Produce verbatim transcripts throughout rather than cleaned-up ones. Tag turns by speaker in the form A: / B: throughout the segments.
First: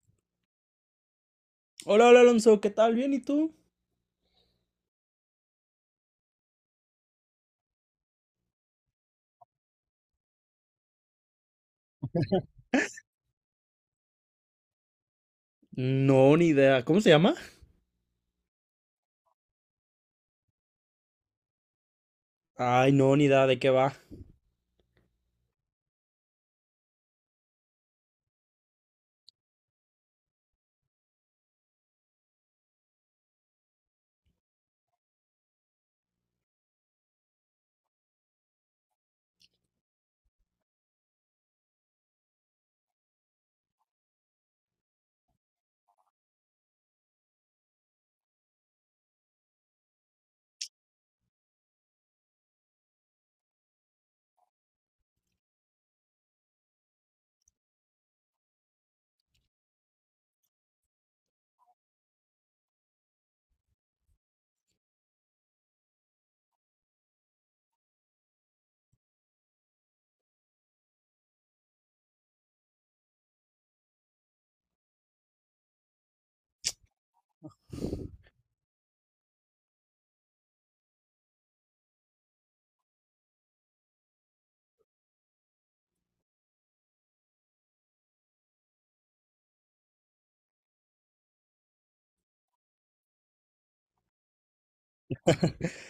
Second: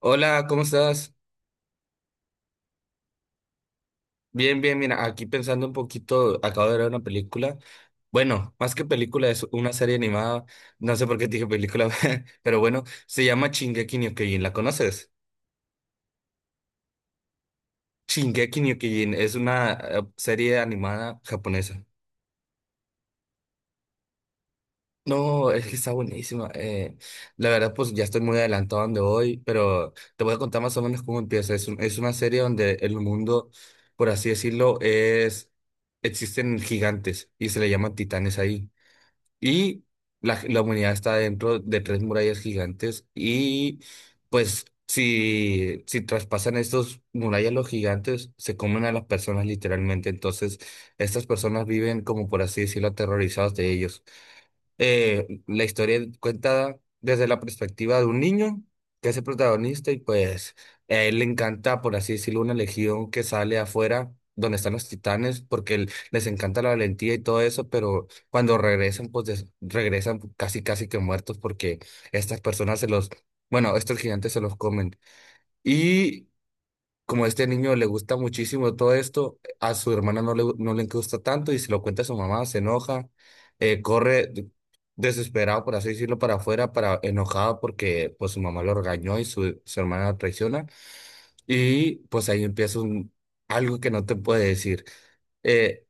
A: Hola, ¿cómo estás?
B: Hola, hola Alonso, ¿qué tal? ¿Bien y tú?
A: Bien, bien, mira, aquí pensando un poquito, acabo de ver una película. Bueno, más que película, es una serie animada. No sé por qué te dije película, pero bueno, se llama Shingeki no Kyojin, ¿la conoces?
B: No, ni idea. ¿Cómo se llama?
A: Shingeki no Kyojin es una eh, serie animada japonesa.
B: Ay, no, ni idea de qué va.
A: No, es que está buenísima. eh, la verdad, pues ya estoy muy adelantado donde voy, pero te voy a contar más o menos cómo empieza. Es, un- es una serie donde el mundo, por así decirlo, es, existen gigantes y se le llaman titanes ahí. Y la, la humanidad está dentro de tres murallas gigantes y pues si, si traspasan estos murallas los gigantes, se comen a las personas literalmente. Entonces, estas personas viven como, por así decirlo, aterrorizados de ellos. Eh, la historia cuenta desde la perspectiva de un niño que es el protagonista y pues a él le encanta, por así decirlo, una legión que sale afuera donde están los titanes porque él- les encanta la valentía y todo eso, pero cuando regresan, pues des- regresan casi casi que muertos porque estas personas se los, bueno, estos gigantes se los comen como a este niño le gusta muchísimo todo esto, a su hermana no le, no le gusta tanto y se lo cuenta a su mamá, se enoja, eh, corre de- desesperado, por así decirlo, para afuera, para enojado porque pues su mamá lo regañó y su, su hermana lo traiciona y pues ahí empieza un, algo que no te puede decir. Eh,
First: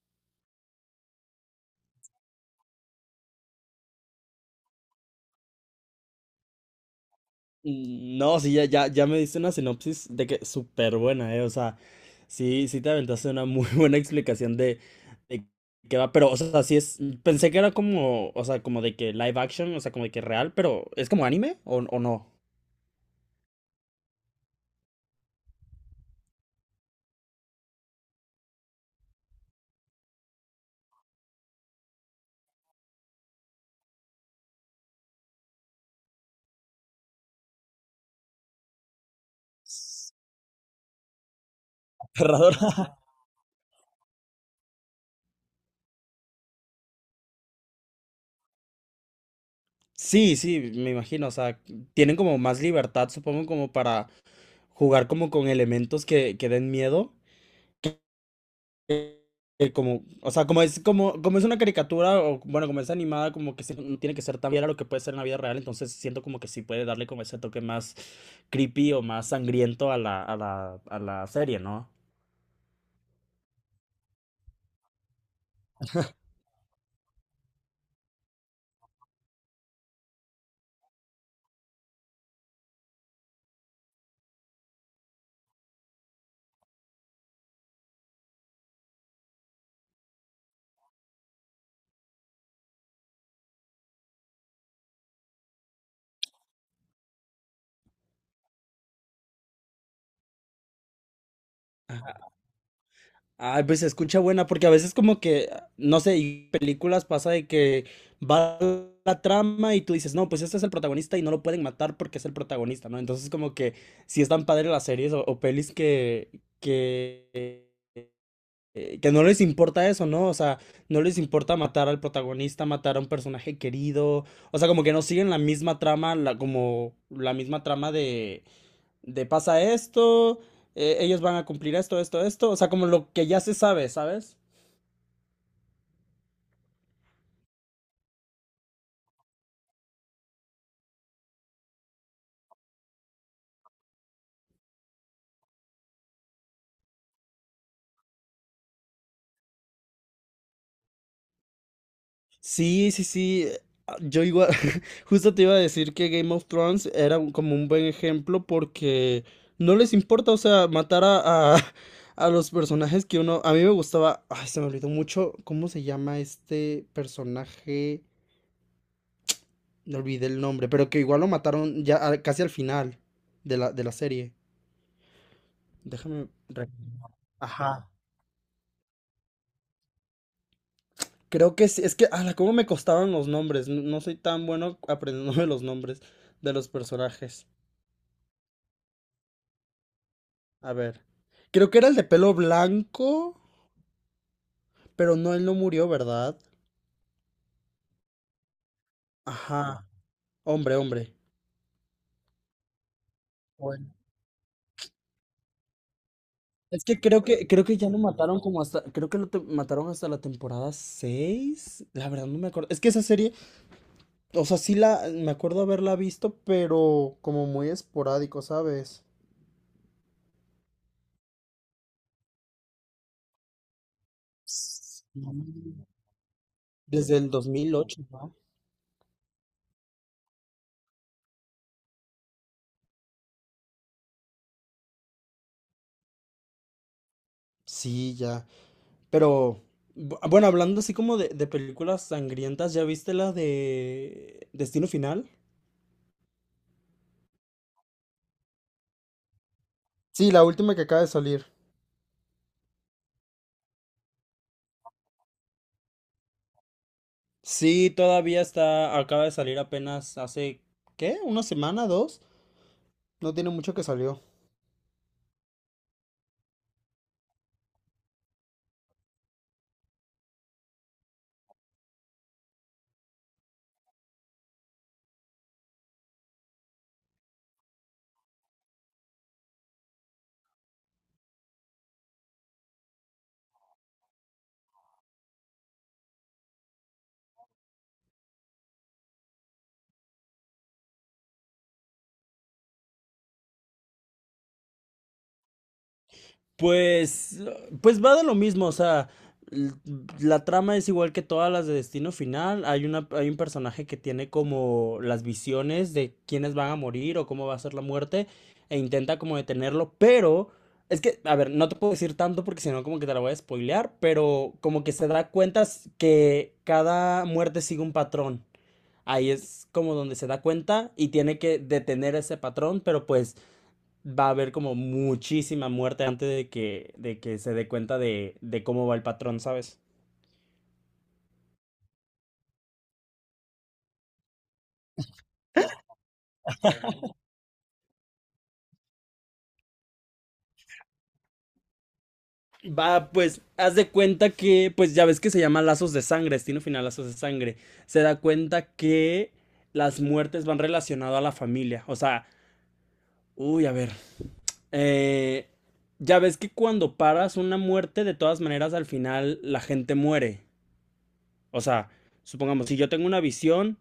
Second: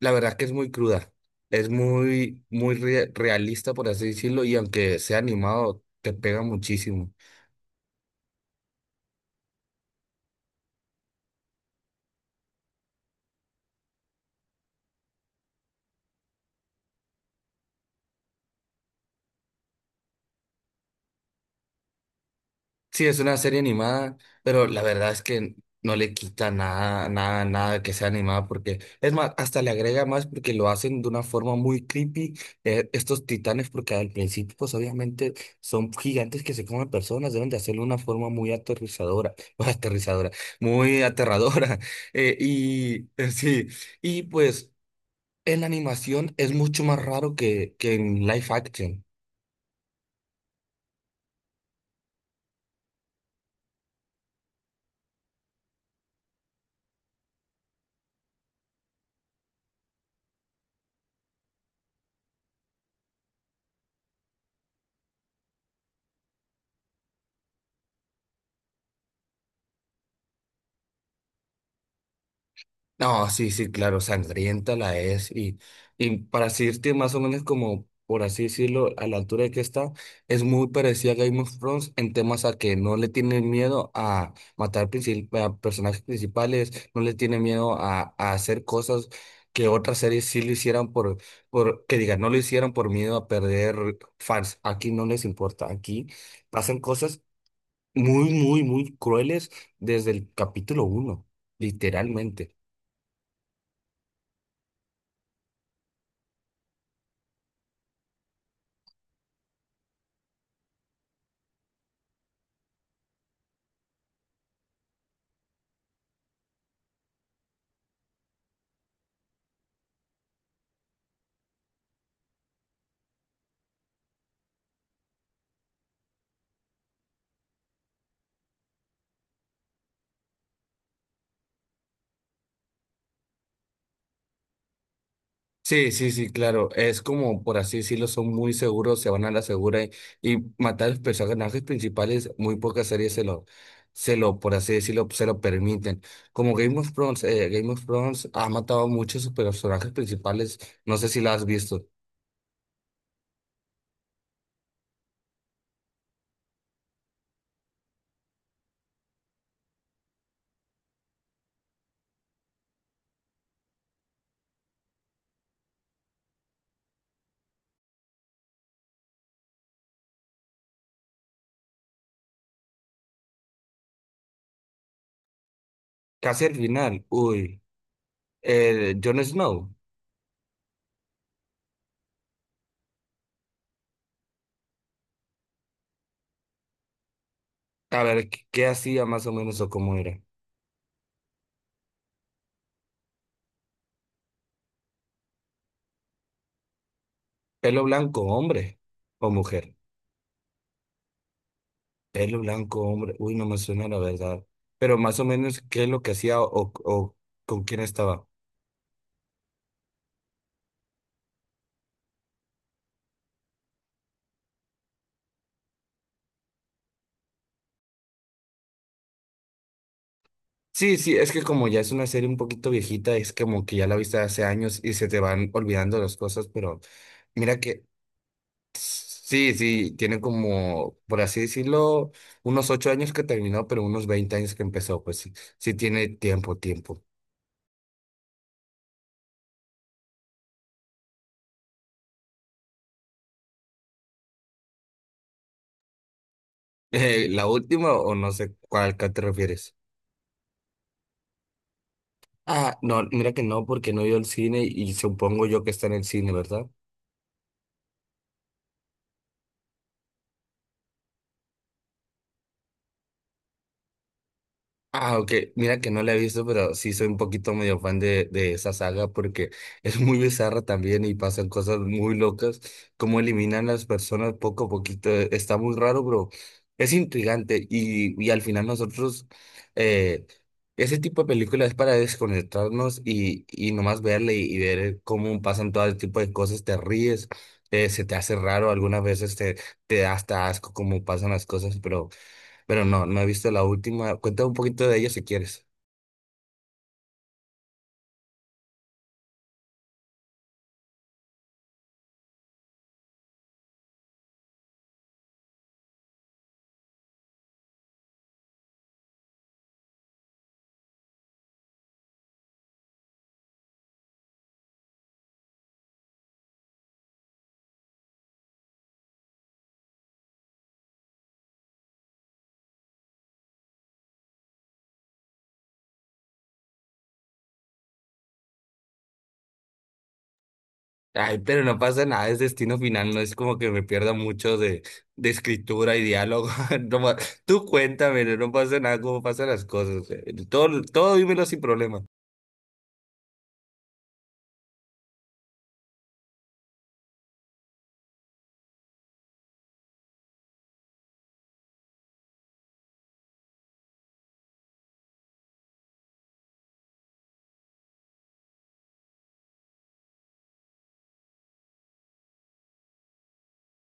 A: la verdad que es muy cruda, es muy, muy re- realista, por así decirlo, y aunque sea animado, te pega muchísimo.
B: Mm, no, sí, ya, ya, ya me diste una sinopsis de que súper buena, ¿eh? O sea, sí, sí te aventaste una muy buena explicación de, de qué va, pero, o sea, sí es, pensé que era como, o sea, como de que live action, o sea, como de que real, pero ¿es como anime o, o no?
A: Sí, es una serie animada, pero la verdad es que no le quita nada, nada, nada que sea animada, porque es más, hasta le agrega más porque lo hacen de una forma muy creepy, eh, estos titanes, porque al principio, pues obviamente son gigantes que se comen personas, deben de hacerlo de una forma muy aterrizadora, o aterrizadora, muy aterradora. eh,
B: Aterradora.
A: y eh, sí, y pues en la animación es mucho más raro que, que en live action.
B: Sí, sí, me imagino, o sea, tienen como más libertad, supongo, como para jugar como con elementos que, que den miedo. Que como, o sea, como es, como, como es una caricatura, o bueno, como es animada, como que sí, no tiene que ser tan fiel a lo que puede ser en la vida real, entonces siento como que sí puede darle como ese toque más creepy o más sangriento a la, a la, a la serie, ¿no?
A: No, sí, sí, claro, sangrienta la es. Y, y para decirte más o menos como, por así decirlo, a la altura de que está, es muy parecida a Game of Thrones en temas a que no le tienen miedo a matar princip- a personajes principales, no le tienen miedo a, a hacer cosas que otras series sí lo hicieran por, por, que digan, no lo hicieran por miedo a perder fans. Aquí no les importa, aquí pasan cosas muy, muy, muy crueles desde el capítulo uno, literalmente.
B: Ay, pues se escucha buena, porque a veces como que, no sé, y películas pasa de que va la trama y tú dices, no, pues este es el protagonista y no lo pueden matar porque es el protagonista, ¿no? Entonces como que sí están padres las series o, o pelis que, que eh, que no les importa eso, ¿no? O sea, no les importa matar al protagonista, matar a un personaje querido. O sea, como que no siguen la misma trama, la, como la misma trama de, de pasa esto, eh, ellos van a cumplir esto, esto, esto. O sea, como lo que ya se sabe, ¿sabes?
A: Sí, sí, sí, claro. Es como, por así decirlo, son muy seguros, se van a la segura y, y matar a los personajes principales, muy pocas series se lo, se lo, por así decirlo, se lo permiten. Como Game of Thrones, eh, Game of Thrones ha matado a muchos personajes principales, no sé si la has visto.
B: Sí, sí, sí. eh, ah, Yo igual, justo te iba a decir que Game of Thrones era un- como un buen ejemplo porque no les importa, o sea, matar a, a, a los personajes que uno... A mí me gustaba, ay, se me olvidó mucho cómo se llama este personaje, me olvidé el nombre, pero que igual lo mataron ya a- casi al final de la, de la serie. Déjame...
A: Casi al
B: re-
A: final, uy,
B: Ajá.
A: el Jon Snow,
B: Creo que sí, es que, ala, cómo me costaban los nombres, no, no soy tan bueno aprendiéndome los nombres de los personajes.
A: a ver, ¿qué qué hacía más o menos o cómo era?
B: A ver. Creo que era el de pelo blanco, pero no, él no murió, ¿verdad?
A: ¿Pelo blanco, hombre o mujer?
B: Ajá. Hombre, hombre.
A: Pelo blanco, hombre. Uy, no me
B: Bueno.
A: suena la verdad. Pero más o menos, ¿qué es lo que hacía o,
B: Es que
A: o
B: creo que
A: con
B: creo que
A: quién
B: ya lo
A: estaba?
B: mataron como hasta creo que lo te- mataron hasta la temporada seis. La verdad no me acuerdo. Es que esa serie, o sea, sí la me acuerdo haberla visto, pero como muy esporádico, ¿sabes?
A: Sí, sí, es que como ya es una serie un poquito viejita, es como que ya la viste hace años y
B: Sí.
A: se te van olvidando las cosas, pero
B: Desde el dos
A: mira
B: mil
A: que
B: ocho, ¿no?
A: sí, sí, tiene como, por así decirlo, unos ocho años que terminó, pero unos veinte años que empezó, pues sí, sí tiene tiempo, tiempo.
B: Sí, ya. Pero bu- bueno, hablando así como de, de películas sangrientas, ¿ya viste la de Destino Final?
A: Eh, la última o no sé cuál, ¿a te refieres?
B: Sí, la última que acaba de salir.
A: Ah, no, mira que no, porque no he el cine y supongo yo que está en el cine, ¿verdad?
B: Sí, todavía está, acaba de salir apenas hace, ¿qué? ¿Una semana, dos? No tiene mucho que salió.
A: Ah, ok. Mira que no la he visto, pero sí soy un poquito medio fan de, de esa saga porque es muy bizarra también y pasan cosas muy locas, como eliminan las personas poco a poquito. eh, Está muy raro, pero es intrigante y, y al final nosotros, eh, ese tipo de películas es para desconectarnos y, y nomás verle y, y ver cómo pasan todo el tipo de cosas, te ríes, eh, se te hace raro, algunas veces te, te da hasta asco cómo pasan las cosas, pero... Pero no, no he visto la última. Cuéntame un poquito de ella si quieres.
B: Pues, pues va de lo mismo, o sea, l- la trama es igual que todas las de Destino Final. Hay una, hay un personaje que tiene como las visiones de quiénes van a morir o cómo va a ser la muerte e intenta como detenerlo, pero es que, a ver, no te puedo decir tanto porque si no como que te la voy a spoilear, pero como que se da cuenta que cada muerte sigue un patrón. Ahí es como donde se da cuenta y tiene que detener ese patrón, pero pues va a haber como muchísima muerte antes de que, de que se dé cuenta de, de cómo va el patrón, ¿sabes?
A: Ay, pero no pasa nada, es destino final, no es como que me pierda mucho de, de escritura y diálogo. No ma- tú cuéntame, no pasa nada, cómo pasan las cosas. eh, Todo, todo dímelo sin problema.
B: Va, pues, haz de cuenta que, pues ya ves que se llama lazos de sangre, destino final lazos de sangre. Se da cuenta que las muertes van relacionadas a la familia. O sea, uy, a ver. eh, ya ves que cuando paras una muerte, de todas maneras, al final la gente muere. O sea, supongamos, si yo tengo una visión,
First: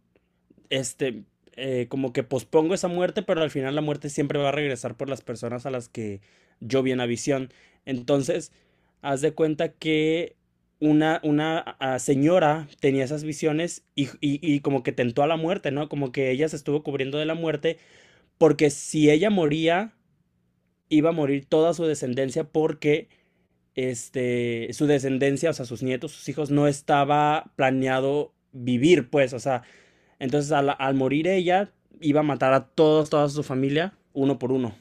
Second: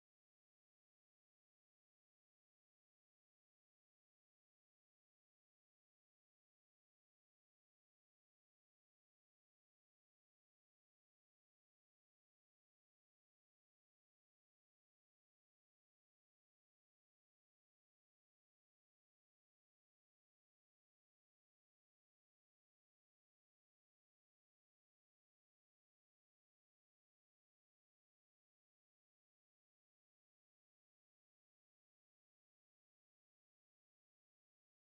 B: este, eh, como que pospongo esa muerte, pero al final la muerte siempre va a regresar por las personas a las que yo vi en la visión. Entonces, haz de cuenta que una, una ah, señora tenía esas visiones y, y- y como que tentó a la muerte, ¿no? Como que ella se estuvo cubriendo de la muerte porque si ella moría, iba a morir toda su descendencia porque este, su descendencia, o sea, sus nietos, sus hijos, no estaba planeado vivir, pues, o sea, entonces al, al morir ella, iba a matar a todos, toda su familia, uno por uno.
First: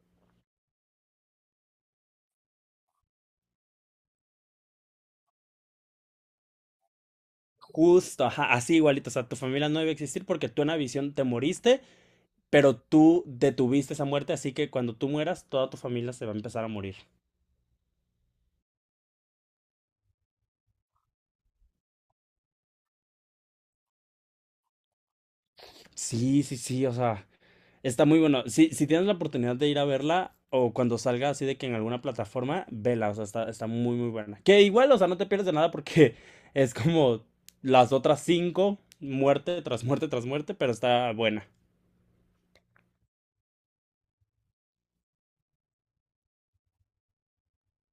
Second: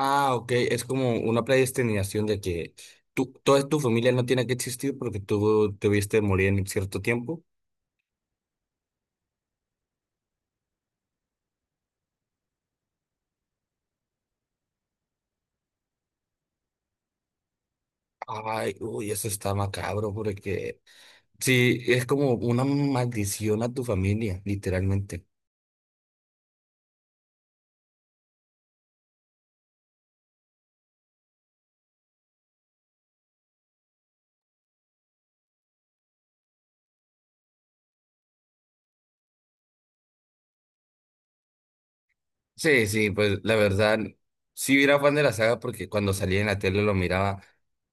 A: Ah, ok, es como una predestinación de que tú, toda tu familia no tiene que existir porque tú te viste morir en cierto tiempo.
B: Justo, ajá, así igualito. O sea, tu familia no debe existir porque tú en la visión te moriste, pero tú detuviste esa muerte, así que cuando tú mueras, toda tu familia se va a empezar a morir.
A: Ay, uy, eso está macabro porque sí, es como una maldición a tu familia, literalmente.
B: Sí, sí, sí, o sea, está muy bueno. Si, si tienes la oportunidad de ir a verla o cuando salga así de que en alguna plataforma, vela, o sea, está, está muy, muy buena. Que igual, o sea, no te pierdes de nada porque es como las otras cinco, muerte tras muerte tras muerte, pero está buena.
A: Sí, sí, pues la verdad, sí era fan de la saga porque cuando salía en la tele lo miraba,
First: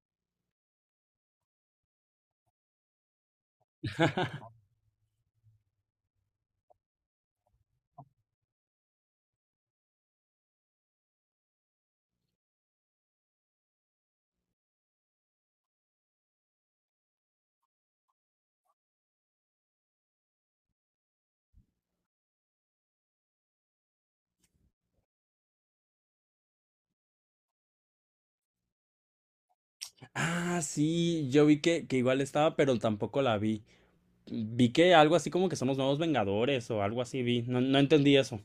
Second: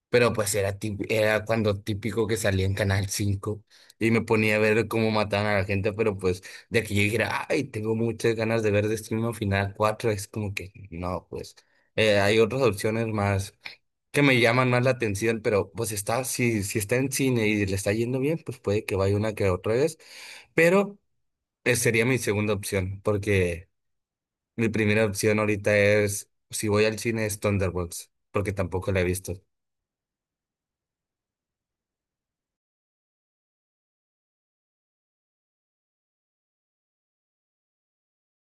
A: pero pues era, tip- era cuando típico que salía en Canal cinco y me ponía a ver cómo mataban a la gente, pero pues de que yo dijera, ay, tengo muchas ganas de ver Destino Final cuatro es como que no, pues eh, hay otras opciones más que me llaman más la atención, pero pues está, si, si está en cine y le está yendo bien, pues puede que vaya una que otra vez, pero eh, sería mi segunda opción porque... Mi primera opción ahorita es, si voy al cine, es Thunderbolts, porque tampoco la he visto.
B: Ah, sí, yo vi que, que igual estaba, pero tampoco la vi. Vi que algo así como que son los nuevos Vengadores o algo así vi. No, no entendí eso.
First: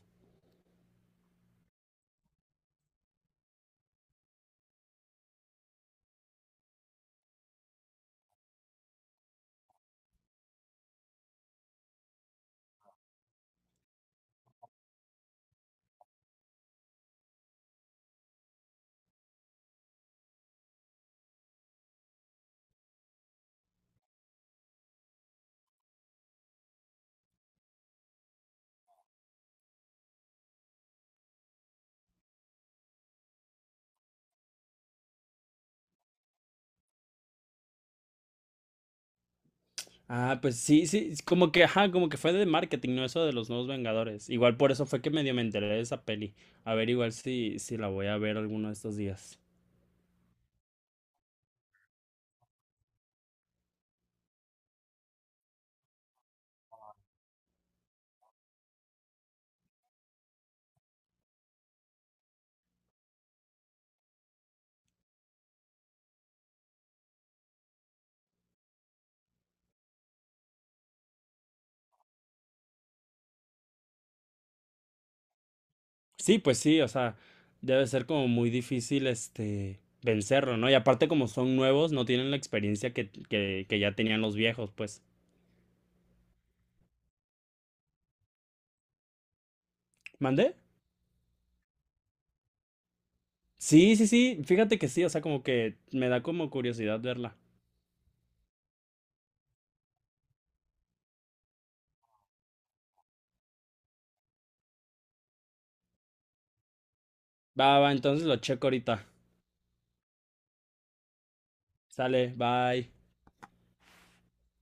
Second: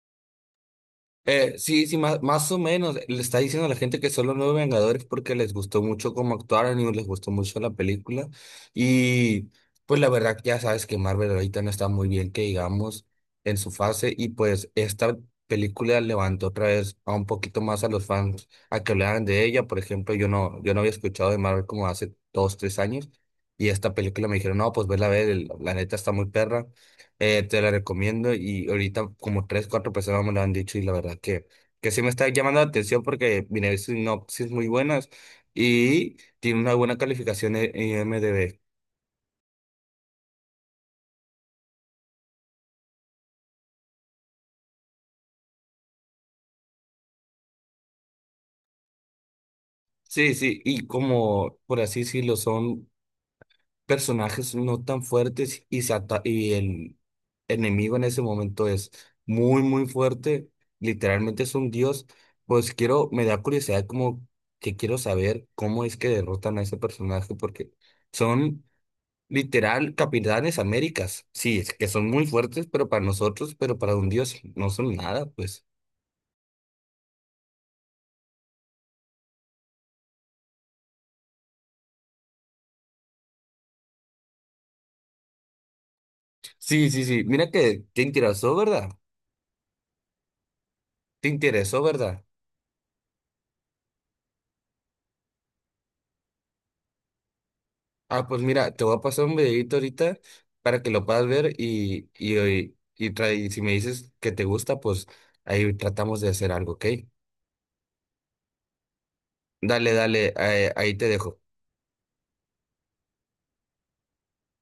A: Eh, sí, sí, más, más o menos. Le está diciendo a la gente que son los nuevos Vengadores porque les gustó mucho cómo actuaron y les gustó mucho la película. Y pues la verdad, ya sabes que Marvel ahorita no está muy bien, que digamos, en su fase. Y pues esta película levantó otra vez a un poquito más a los fans a que hablaran de ella. Por ejemplo, yo no, yo no había escuchado de Marvel como hace dos, tres años. Y esta película me dijeron, no, pues vela a ver, el- la neta está muy perra. Eh, te la recomiendo y ahorita como tres, cuatro personas me lo han dicho y la verdad que, que sí me está llamando la atención porque viene sinopsis muy buenas y tiene una buena calificación en en I M D B.
B: Ah, pues sí, sí, es como que, ajá, como que fue de marketing, no eso de los nuevos Vengadores. Igual por eso fue que medio me enteré de esa peli. A ver, igual si, si la voy a ver alguno de estos días.
A: Sí, sí, y como por así decirlo, son personajes no tan fuertes y, se ata- y el enemigo en ese momento es muy, muy fuerte, literalmente es un dios, pues quiero, me da curiosidad como que quiero saber cómo es que derrotan a ese personaje porque... Son Literal, Capitanes Américas. Sí, es que son muy fuertes, pero para nosotros, pero para un dios, no son nada, pues.
B: Sí, pues sí, o sea, debe ser como muy difícil este vencerlo, ¿no? Y aparte como son nuevos, no tienen la experiencia que, que, que ya tenían los viejos, pues.
A: Sí, sí, sí. Mira que te interesó, ¿verdad?
B: ¿Mandé?
A: Te interesó, ¿verdad?
B: Sí, sí, sí, fíjate que sí, o sea, como que me da como curiosidad verla.
A: Ah, pues mira, te voy a pasar un videito ahorita para que lo puedas ver y, y, y, y tra- y si me dices que te gusta, pues ahí tratamos de hacer algo, ¿ok?
B: Va, va, entonces lo checo ahorita.
A: Dale, dale, eh, ahí te dejo.
B: Sale, bye.